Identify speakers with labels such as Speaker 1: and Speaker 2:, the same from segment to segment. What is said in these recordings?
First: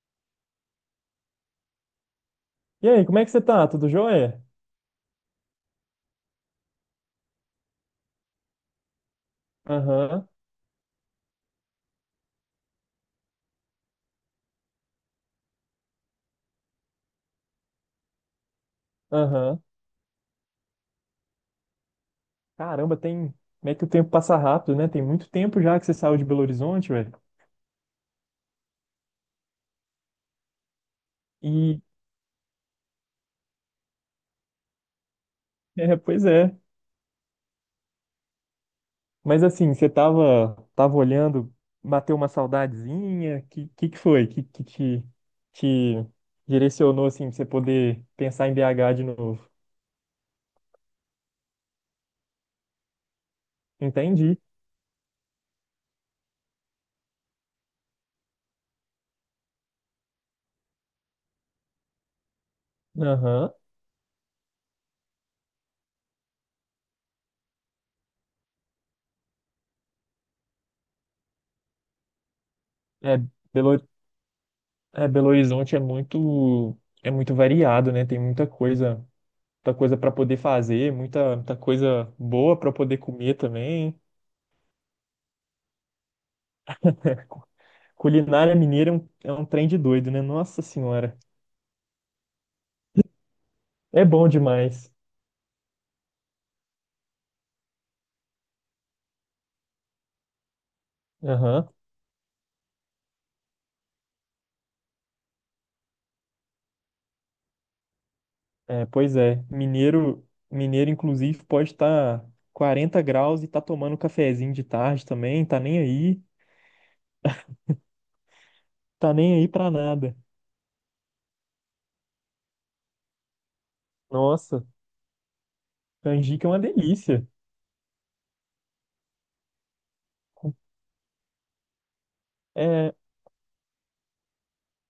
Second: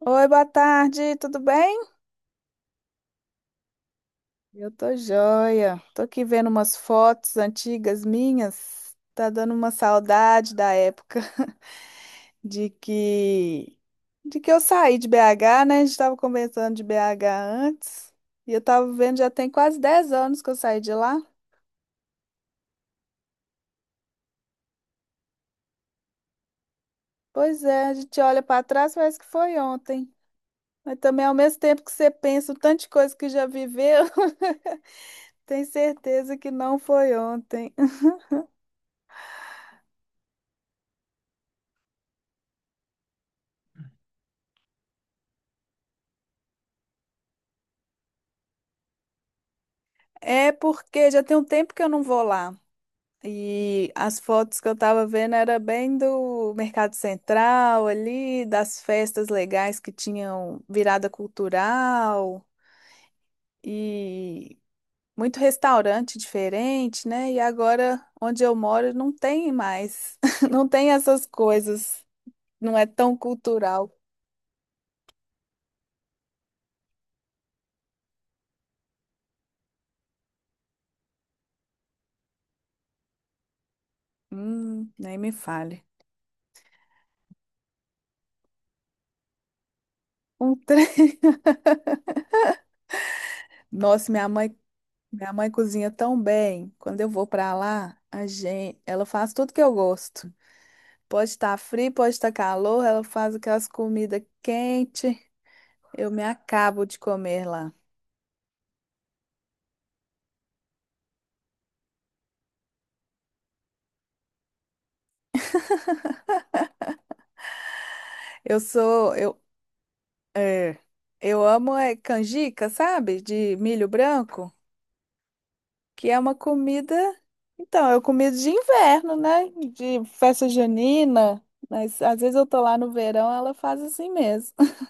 Speaker 1: Oi, boa tarde, tudo bem?
Speaker 2: E aí, como é que você tá? Tudo jóia?
Speaker 1: Eu tô joia. Tô aqui vendo umas fotos antigas minhas. Tá dando uma
Speaker 2: Aham,
Speaker 1: saudade da época de que de que eu saí de BH, né? A gente tava conversando de BH antes. E eu tava vendo, já tem
Speaker 2: aham.
Speaker 1: quase 10 anos que eu saí de lá.
Speaker 2: Caramba, tem. Como é que o tempo passa rápido, né? Tem muito tempo já que você saiu de Belo Horizonte, velho.
Speaker 1: Pois é, a gente olha pra trás, parece que foi ontem. Mas também ao mesmo
Speaker 2: E.
Speaker 1: tempo que você pensa o tanto de coisa que já viveu, tem
Speaker 2: É, pois
Speaker 1: certeza que
Speaker 2: é.
Speaker 1: não foi ontem.
Speaker 2: Mas assim, você tava, olhando, bateu uma saudadezinha. Que foi? Que te, te direcionou, assim, pra você poder pensar em BH de novo?
Speaker 1: É porque já tem um tempo que eu não vou lá. E as
Speaker 2: Entendi.
Speaker 1: fotos que eu tava vendo era bem do Mercado Central ali, das festas legais que tinham virada cultural
Speaker 2: Aham.
Speaker 1: e muito restaurante diferente, né? E agora onde eu moro não tem mais, não tem essas coisas, não é tão
Speaker 2: É, Belo,
Speaker 1: cultural.
Speaker 2: Belo Horizonte é muito variado, né? Tem muita coisa para poder fazer, muita coisa boa para poder comer também.
Speaker 1: Nem me fale.
Speaker 2: Cu- Culinária mineira é é um trem de doido, né?
Speaker 1: Um
Speaker 2: Nossa
Speaker 1: tre...
Speaker 2: Senhora. É
Speaker 1: Nossa, minha
Speaker 2: bom
Speaker 1: mãe,
Speaker 2: demais.
Speaker 1: minha mãe cozinha tão bem. Quando eu vou pra lá, a gente, ela faz tudo que eu gosto. Pode estar
Speaker 2: Aham.
Speaker 1: frio, pode estar calor, ela faz aquelas comidas quentes. Eu me acabo de comer lá.
Speaker 2: É, pois é. Mineiro, inclusive, pode estar 40 graus e tá tomando um cafezinho de tarde também,
Speaker 1: Eu
Speaker 2: tá
Speaker 1: sou,
Speaker 2: nem
Speaker 1: eu,
Speaker 2: aí pra nada.
Speaker 1: é, eu amo é, canjica, sabe? De milho branco,
Speaker 2: Nossa,
Speaker 1: que é uma
Speaker 2: canjica é uma
Speaker 1: comida.
Speaker 2: delícia.
Speaker 1: Então, é comida de inverno, né? De festa junina. Mas às vezes eu tô lá no
Speaker 2: É,
Speaker 1: verão, ela faz assim mesmo.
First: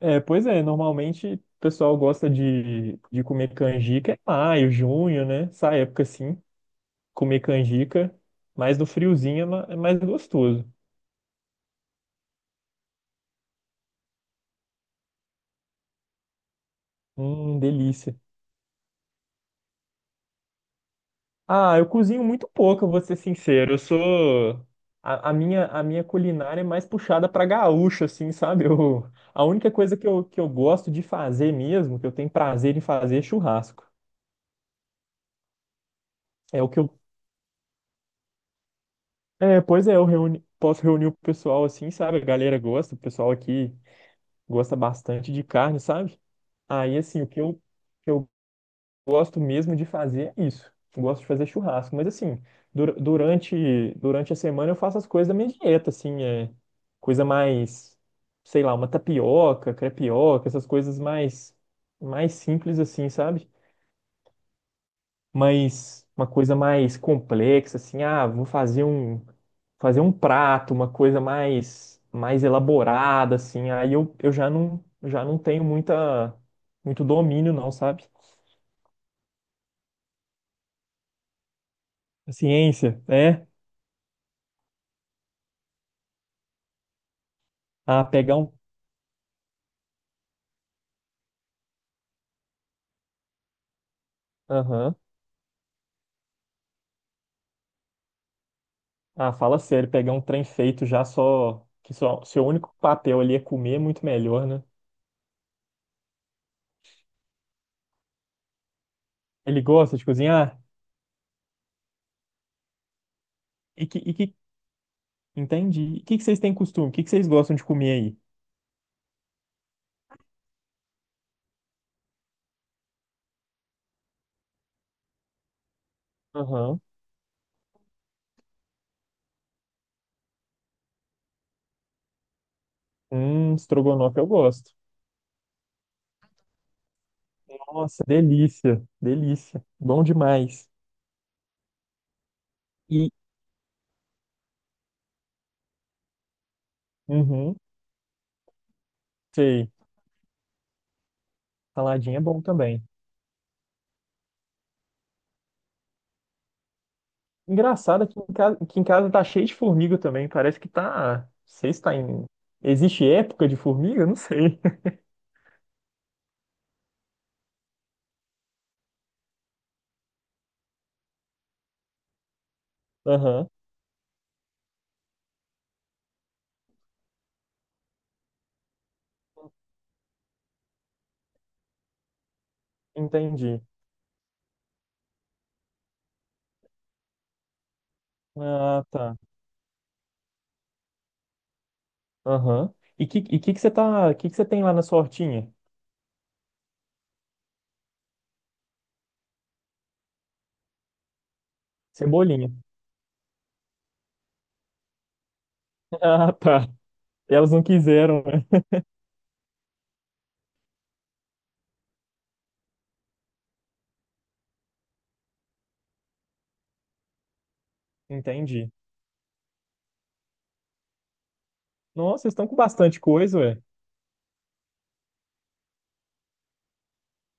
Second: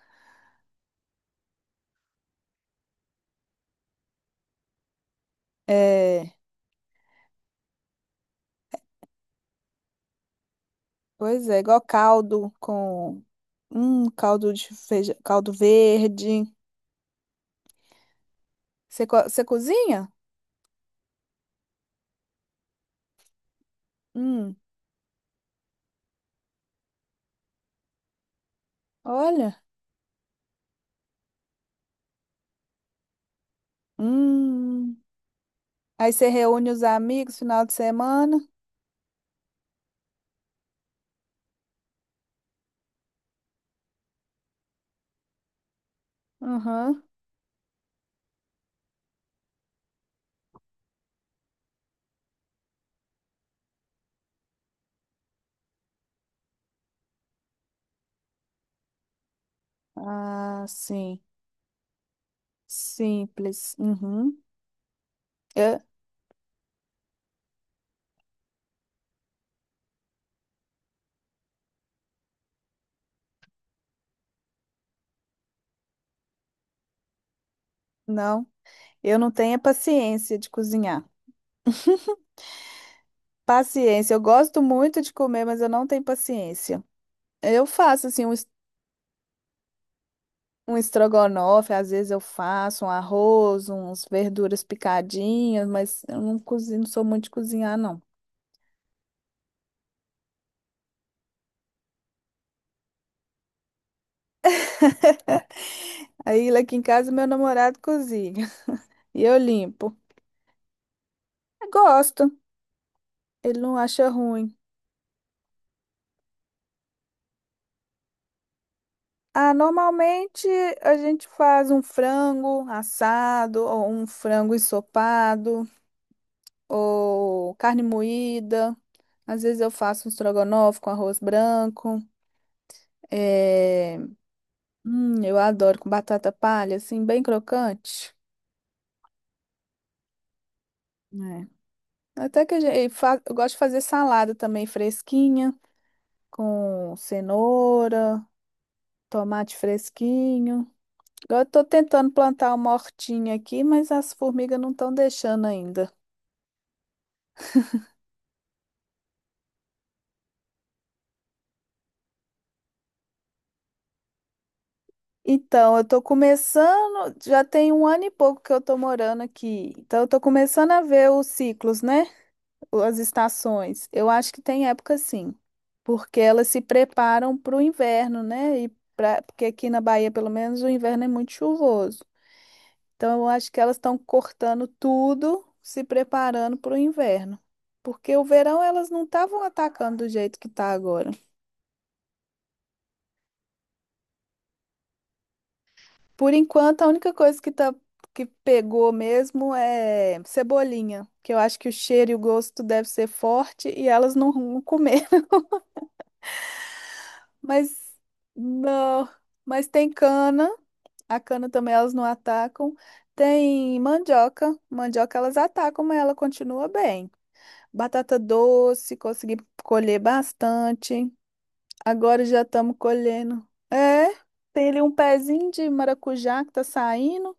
Speaker 2: é, pois é, normalmente o pessoal gosta de comer canjica em maio, junho, né? Essa época
Speaker 1: É,
Speaker 2: assim. Comer canjica, mas no friozinho é é mais gostoso.
Speaker 1: pois é, igual caldo com caldo de feijão, caldo verde.
Speaker 2: Delícia.
Speaker 1: Você cozinha?
Speaker 2: Ah, eu cozinho muito pouco, eu vou ser sincero. Eu
Speaker 1: Hum,
Speaker 2: sou. A minha culinária é mais puxada pra gaúcha, assim, sabe? Eu, a
Speaker 1: olha.
Speaker 2: única coisa que eu gosto de fazer mesmo, que eu tenho prazer em fazer, é churrasco.
Speaker 1: Hum. Aí você
Speaker 2: É o
Speaker 1: reúne
Speaker 2: que
Speaker 1: os
Speaker 2: eu.
Speaker 1: amigos final de semana?
Speaker 2: É, pois é, eu reuni, posso reunir o pessoal assim, sabe? A galera gosta, o pessoal aqui gosta bastante de carne, sabe? Aí,
Speaker 1: Uhum.
Speaker 2: assim, o que eu gosto mesmo de fazer é isso. Eu gosto de fazer churrasco, mas assim, durante a semana eu faço as coisas da minha dieta, assim, é coisa mais, sei lá, uma tapioca, crepioca,
Speaker 1: Ah,
Speaker 2: essas coisas
Speaker 1: sim.
Speaker 2: mais simples assim, sabe?
Speaker 1: Simples. Uhum. Eu,
Speaker 2: Mas uma coisa mais complexa assim, ah, vou fazer um prato, uma coisa mais elaborada assim. Eu já não tenho muita muito domínio não, sabe?
Speaker 1: não, eu não tenho a paciência de cozinhar.
Speaker 2: A ciência, né?
Speaker 1: Paciência. Eu gosto muito de comer, mas eu não tenho paciência. Eu
Speaker 2: Ah,
Speaker 1: faço assim
Speaker 2: pegar
Speaker 1: um, es-
Speaker 2: um
Speaker 1: um estrogonofe, às vezes eu faço um arroz, uns verduras
Speaker 2: Aham.
Speaker 1: picadinhas, mas eu não cozinho, não sou muito de cozinhar, não.
Speaker 2: Ah, fala sério, pegar um trem feito já só. Que só seu único papel ali é comer é muito melhor, né?
Speaker 1: Aí lá aqui em casa meu namorado cozinha e eu
Speaker 2: Ele
Speaker 1: limpo.
Speaker 2: gosta de cozinhar?
Speaker 1: Eu gosto. Ele não
Speaker 2: E que,
Speaker 1: acha
Speaker 2: e que...
Speaker 1: ruim.
Speaker 2: Entendi. E o que que vocês têm costume? O que que vocês gostam de comer aí?
Speaker 1: Ah, normalmente a gente faz um frango assado, ou um frango ensopado,
Speaker 2: Aham.
Speaker 1: ou carne moída. Às vezes eu faço um estrogonofe com arroz branco. É,
Speaker 2: Estrogonofe eu gosto.
Speaker 1: eu adoro com batata palha, assim, bem
Speaker 2: Nossa,
Speaker 1: crocante,
Speaker 2: delícia, delícia. Bom demais.
Speaker 1: né? Até que a gente,
Speaker 2: E,
Speaker 1: eu gosto de fazer salada também fresquinha, com
Speaker 2: uhum,
Speaker 1: cenoura, tomate
Speaker 2: sei,
Speaker 1: fresquinho. Agora eu tô tentando
Speaker 2: saladinha é bom
Speaker 1: plantar uma
Speaker 2: também.
Speaker 1: hortinha aqui, mas as formigas não estão deixando ainda.
Speaker 2: Engraçado que em casa tá cheio de formiga também. Parece que tá. Não sei se tá em. Existe época de formiga? Não sei.
Speaker 1: Então, eu tô começando, já tem um ano e pouco que eu tô morando aqui. Então, eu tô começando a ver os ciclos, né? As
Speaker 2: Aham,
Speaker 1: estações. Eu acho que tem época sim, porque elas se preparam para o inverno, né? E pra, porque aqui na Bahia, pelo menos, o inverno é muito chuvoso. Então, eu acho que
Speaker 2: entendi.
Speaker 1: elas estão cortando tudo, se preparando para o inverno. Porque o verão
Speaker 2: Ah,
Speaker 1: elas não
Speaker 2: tá.
Speaker 1: estavam atacando do jeito que tá agora.
Speaker 2: Aham. E que você tem lá na sua hortinha?
Speaker 1: Por enquanto, a única coisa que tá que pegou mesmo é cebolinha, que eu acho que o cheiro e o
Speaker 2: Cebolinha.
Speaker 1: gosto deve ser forte e elas não vão comer.
Speaker 2: Ah, tá. Elas não
Speaker 1: Mas
Speaker 2: quiseram, né?
Speaker 1: não, mas tem cana, a cana também elas não atacam. Tem mandioca, mandioca elas atacam, mas ela continua bem. Batata
Speaker 2: Entendi.
Speaker 1: doce, consegui colher bastante.
Speaker 2: Nossa,
Speaker 1: Agora
Speaker 2: vocês
Speaker 1: já
Speaker 2: estão com
Speaker 1: estamos
Speaker 2: bastante coisa,
Speaker 1: colhendo.
Speaker 2: ué.
Speaker 1: É, tem ali um pezinho de maracujá que tá saindo.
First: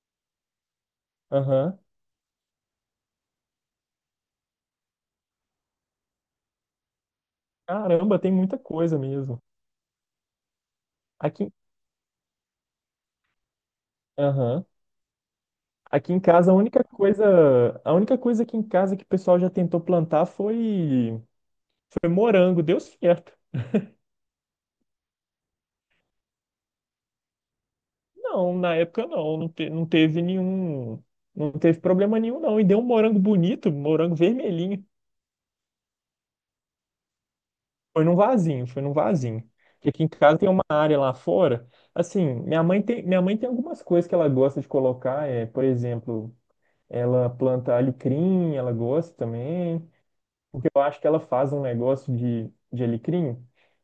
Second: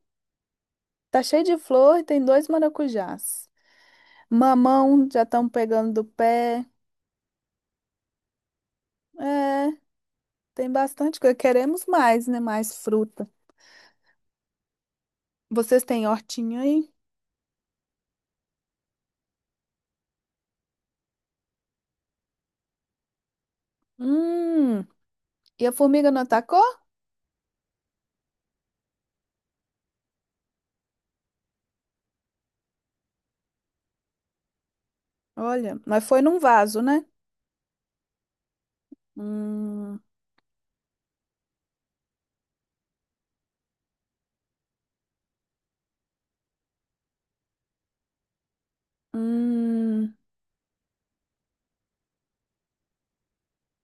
Speaker 1: Tá cheio de
Speaker 2: Aham.
Speaker 1: flor e tem dois maracujás. Mamão já estão pegando do pé.
Speaker 2: Caramba, tem muita coisa mesmo.
Speaker 1: É, tem bastante coisa.
Speaker 2: Aqui,
Speaker 1: Queremos mais, né? Mais fruta.
Speaker 2: aham.
Speaker 1: Vocês têm
Speaker 2: Aqui em casa,
Speaker 1: hortinha aí?
Speaker 2: a única coisa aqui em casa que o pessoal já tentou plantar foi morango. Deu certo.
Speaker 1: Hum, e a formiga não atacou?
Speaker 2: Não, na época não, não, te- não teve nenhum, não teve problema nenhum, não. E deu um morango bonito, morango vermelhinho.
Speaker 1: Olha, mas foi num vaso, né?
Speaker 2: Foi num vasinho. E
Speaker 1: Hum,
Speaker 2: aqui em casa tem uma área lá fora. Assim, minha mãe tem algumas coisas que ela gosta de colocar. É, por exemplo, ela planta alecrim, ela gosta também.
Speaker 1: hum.
Speaker 2: Porque eu acho que ela faz um negócio de alecrim.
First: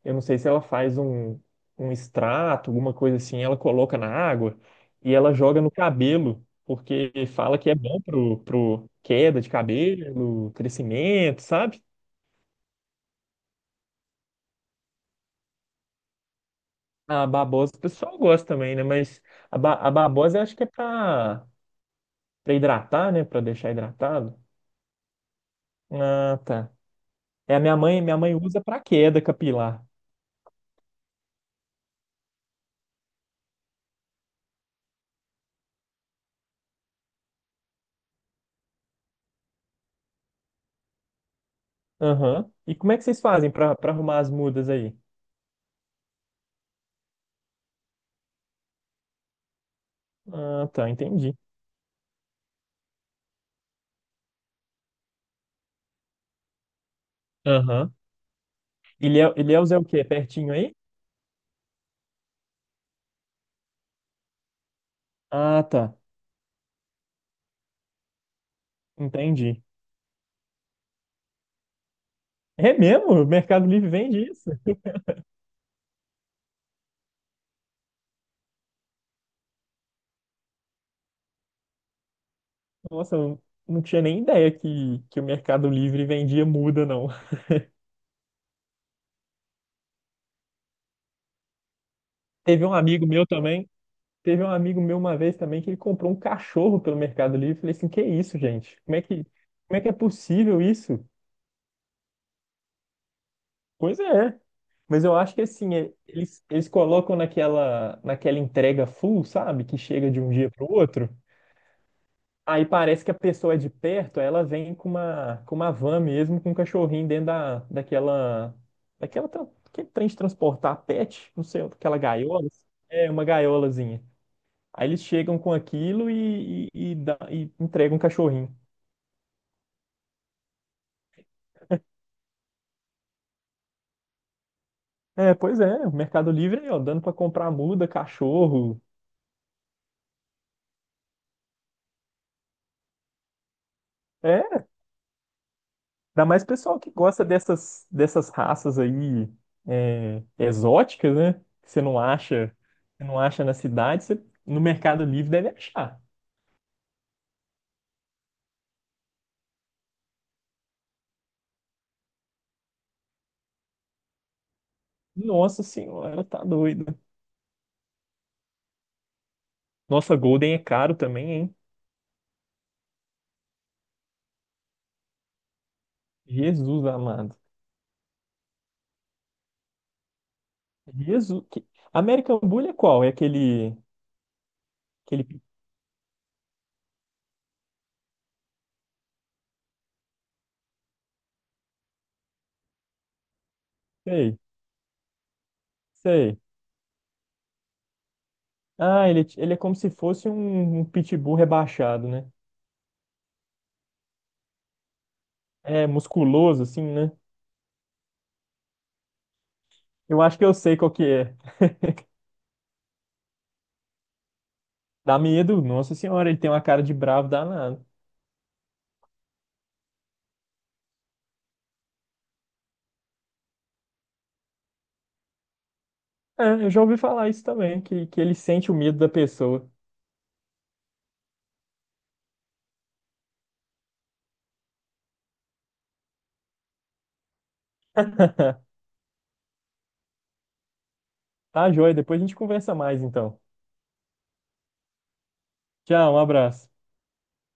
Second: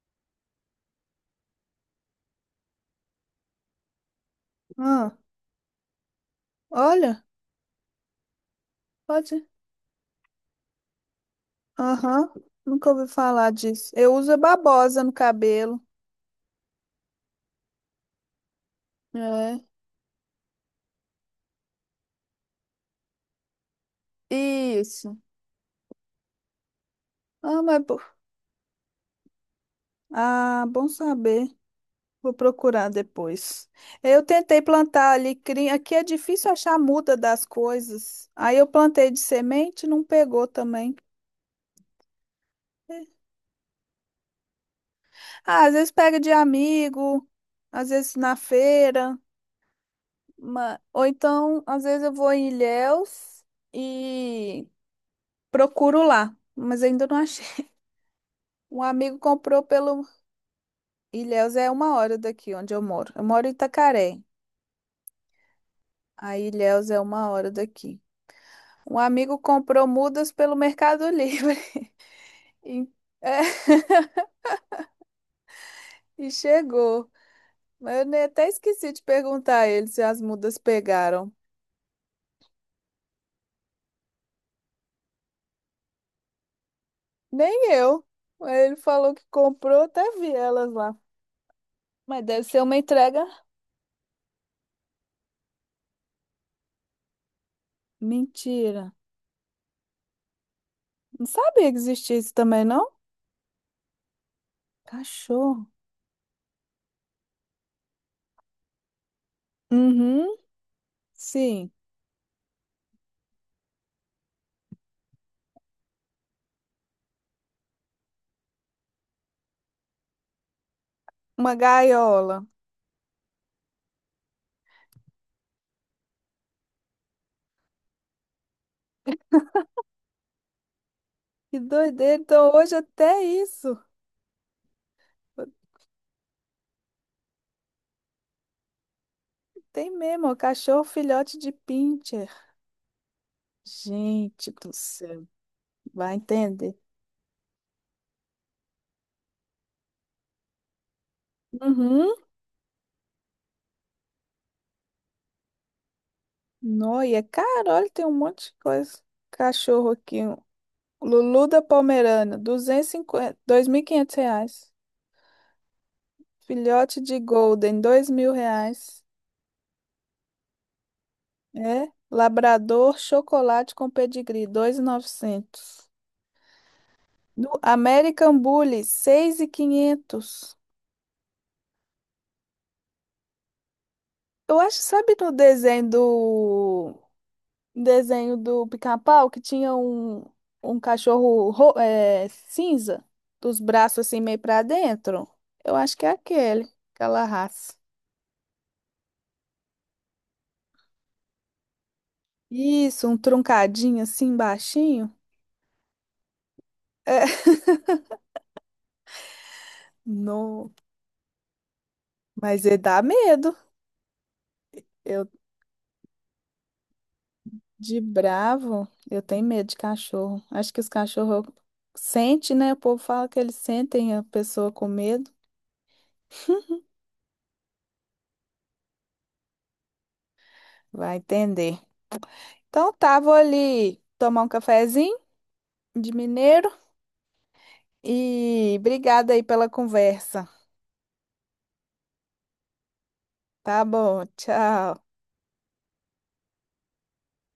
Speaker 2: Eu não sei se ela faz um extrato, alguma coisa assim. Ela coloca na água e
Speaker 1: Ah,
Speaker 2: ela joga no cabelo, porque
Speaker 1: olha,
Speaker 2: fala que é bom pro queda
Speaker 1: pode.
Speaker 2: de cabelo, crescimento, sabe?
Speaker 1: Aham, nunca ouvi falar disso. Eu uso a babosa no cabelo.
Speaker 2: A babosa o pessoal gosta também, né? Mas
Speaker 1: É,
Speaker 2: a babosa eu acho que é pra hidratar, né? Pra deixar hidratado.
Speaker 1: isso.
Speaker 2: Ah, tá. É,
Speaker 1: Ah, mas.
Speaker 2: minha mãe usa pra queda capilar.
Speaker 1: Ah, bom saber. Vou procurar depois. Eu tentei plantar alecrim. Aqui é difícil achar a muda das coisas. Aí eu plantei de semente, não pegou também.
Speaker 2: Aham. E como é que vocês fazem pra arrumar as mudas aí?
Speaker 1: Ah, às vezes pega de amigo, às vezes na feira.
Speaker 2: Ah, tá,
Speaker 1: Ou
Speaker 2: entendi.
Speaker 1: então, às vezes eu vou em Ilhéus e procuro lá. Mas ainda não achei.
Speaker 2: Aham.
Speaker 1: Um amigo comprou
Speaker 2: Ilhéus é o quê?
Speaker 1: pelo.
Speaker 2: Pertinho aí?
Speaker 1: Ilhéus é uma hora daqui onde eu moro. Eu moro em Itacaré.
Speaker 2: Ah, tá.
Speaker 1: Aí Ilhéus é uma hora daqui. Um amigo
Speaker 2: Entendi.
Speaker 1: comprou mudas pelo Mercado Livre.
Speaker 2: É
Speaker 1: E,
Speaker 2: mesmo? O
Speaker 1: é,
Speaker 2: Mercado Livre vende isso?
Speaker 1: e chegou. Mas eu até esqueci de perguntar a ele se as mudas pegaram.
Speaker 2: Nossa, eu não tinha nem ideia que o Mercado Livre vendia muda, não.
Speaker 1: Nem eu. Ele falou que comprou, até vi elas lá. Mas deve ser
Speaker 2: Teve um
Speaker 1: uma
Speaker 2: amigo
Speaker 1: entrega.
Speaker 2: meu também. Teve um amigo meu uma vez também que ele comprou um cachorro pelo Mercado Livre. Eu falei assim, que isso, gente?
Speaker 1: Mentira.
Speaker 2: Como é que é possível isso?
Speaker 1: Não sabia que existia isso também, não?
Speaker 2: Pois é. Mas eu acho que
Speaker 1: Cachorro.
Speaker 2: assim, eles colocam naquela entrega full, sabe? Que chega de
Speaker 1: Uhum.
Speaker 2: um dia para o outro.
Speaker 1: Sim.
Speaker 2: Aí parece que a pessoa é de perto, aí ela vem com com uma van mesmo, com um cachorrinho dentro daquela, aquele trem de transportar pet, não
Speaker 1: Uma
Speaker 2: sei, aquela
Speaker 1: gaiola.
Speaker 2: gaiola. É, uma gaiolazinha. Aí eles chegam com aquilo e entregam um cachorrinho.
Speaker 1: Que doideira. Então hoje até isso.
Speaker 2: É, pois é, o Mercado Livre aí, ó, dando pra comprar muda, cachorro.
Speaker 1: Tem mesmo, ó, cachorro filhote de pincher. Gente
Speaker 2: É,
Speaker 1: do céu. Vai
Speaker 2: ainda mais
Speaker 1: entender.
Speaker 2: pessoal que gosta dessas raças aí é, exóticas, né? Que
Speaker 1: Uhum.
Speaker 2: você não acha na cidade, você no Mercado Livre deve achar.
Speaker 1: Nó, e é caro, olha, tem um monte de coisa. Cachorro aqui, um Lulu da Pomerana, 250, R$ 500.
Speaker 2: Nossa senhora, tá doido.
Speaker 1: Filhote de Golden, R$ 2.000.
Speaker 2: Nossa, Golden é caro também, hein?
Speaker 1: É, Labrador Chocolate com Pedigree, 2.900
Speaker 2: Jesus amado.
Speaker 1: do American Bully, 6.500.
Speaker 2: Jesus. American Bull é qual? É aquele,
Speaker 1: Eu acho, sabe no
Speaker 2: aquele...
Speaker 1: desenho do Pica-Pau que tinha um cachorro cinza, dos braços assim meio
Speaker 2: Sei,
Speaker 1: pra dentro. Eu acho que é
Speaker 2: sei.
Speaker 1: aquele, aquela raça.
Speaker 2: Ah, ele é como se fosse um pitbull rebaixado, né?
Speaker 1: Isso, um truncadinho assim baixinho.
Speaker 2: É musculoso, assim, né?
Speaker 1: É,
Speaker 2: Eu acho que eu
Speaker 1: no,
Speaker 2: sei qual que é.
Speaker 1: mas ele dá medo.
Speaker 2: Dá
Speaker 1: Eu
Speaker 2: medo, nossa senhora, ele tem uma cara de bravo danado.
Speaker 1: de bravo, eu tenho medo de cachorro. Acho que os cachorros sentem, né? O povo fala que eles sentem a pessoa com medo.
Speaker 2: É, eu já ouvi falar isso também, que ele sente o medo da pessoa.
Speaker 1: Vai entender. Então tá, vou ali tomar um cafezinho de mineiro. E obrigada aí pela conversa.
Speaker 2: Tá, joia, depois a gente conversa mais, então.
Speaker 1: Tá bom, tchau.
Speaker 2: Tchau, um abraço.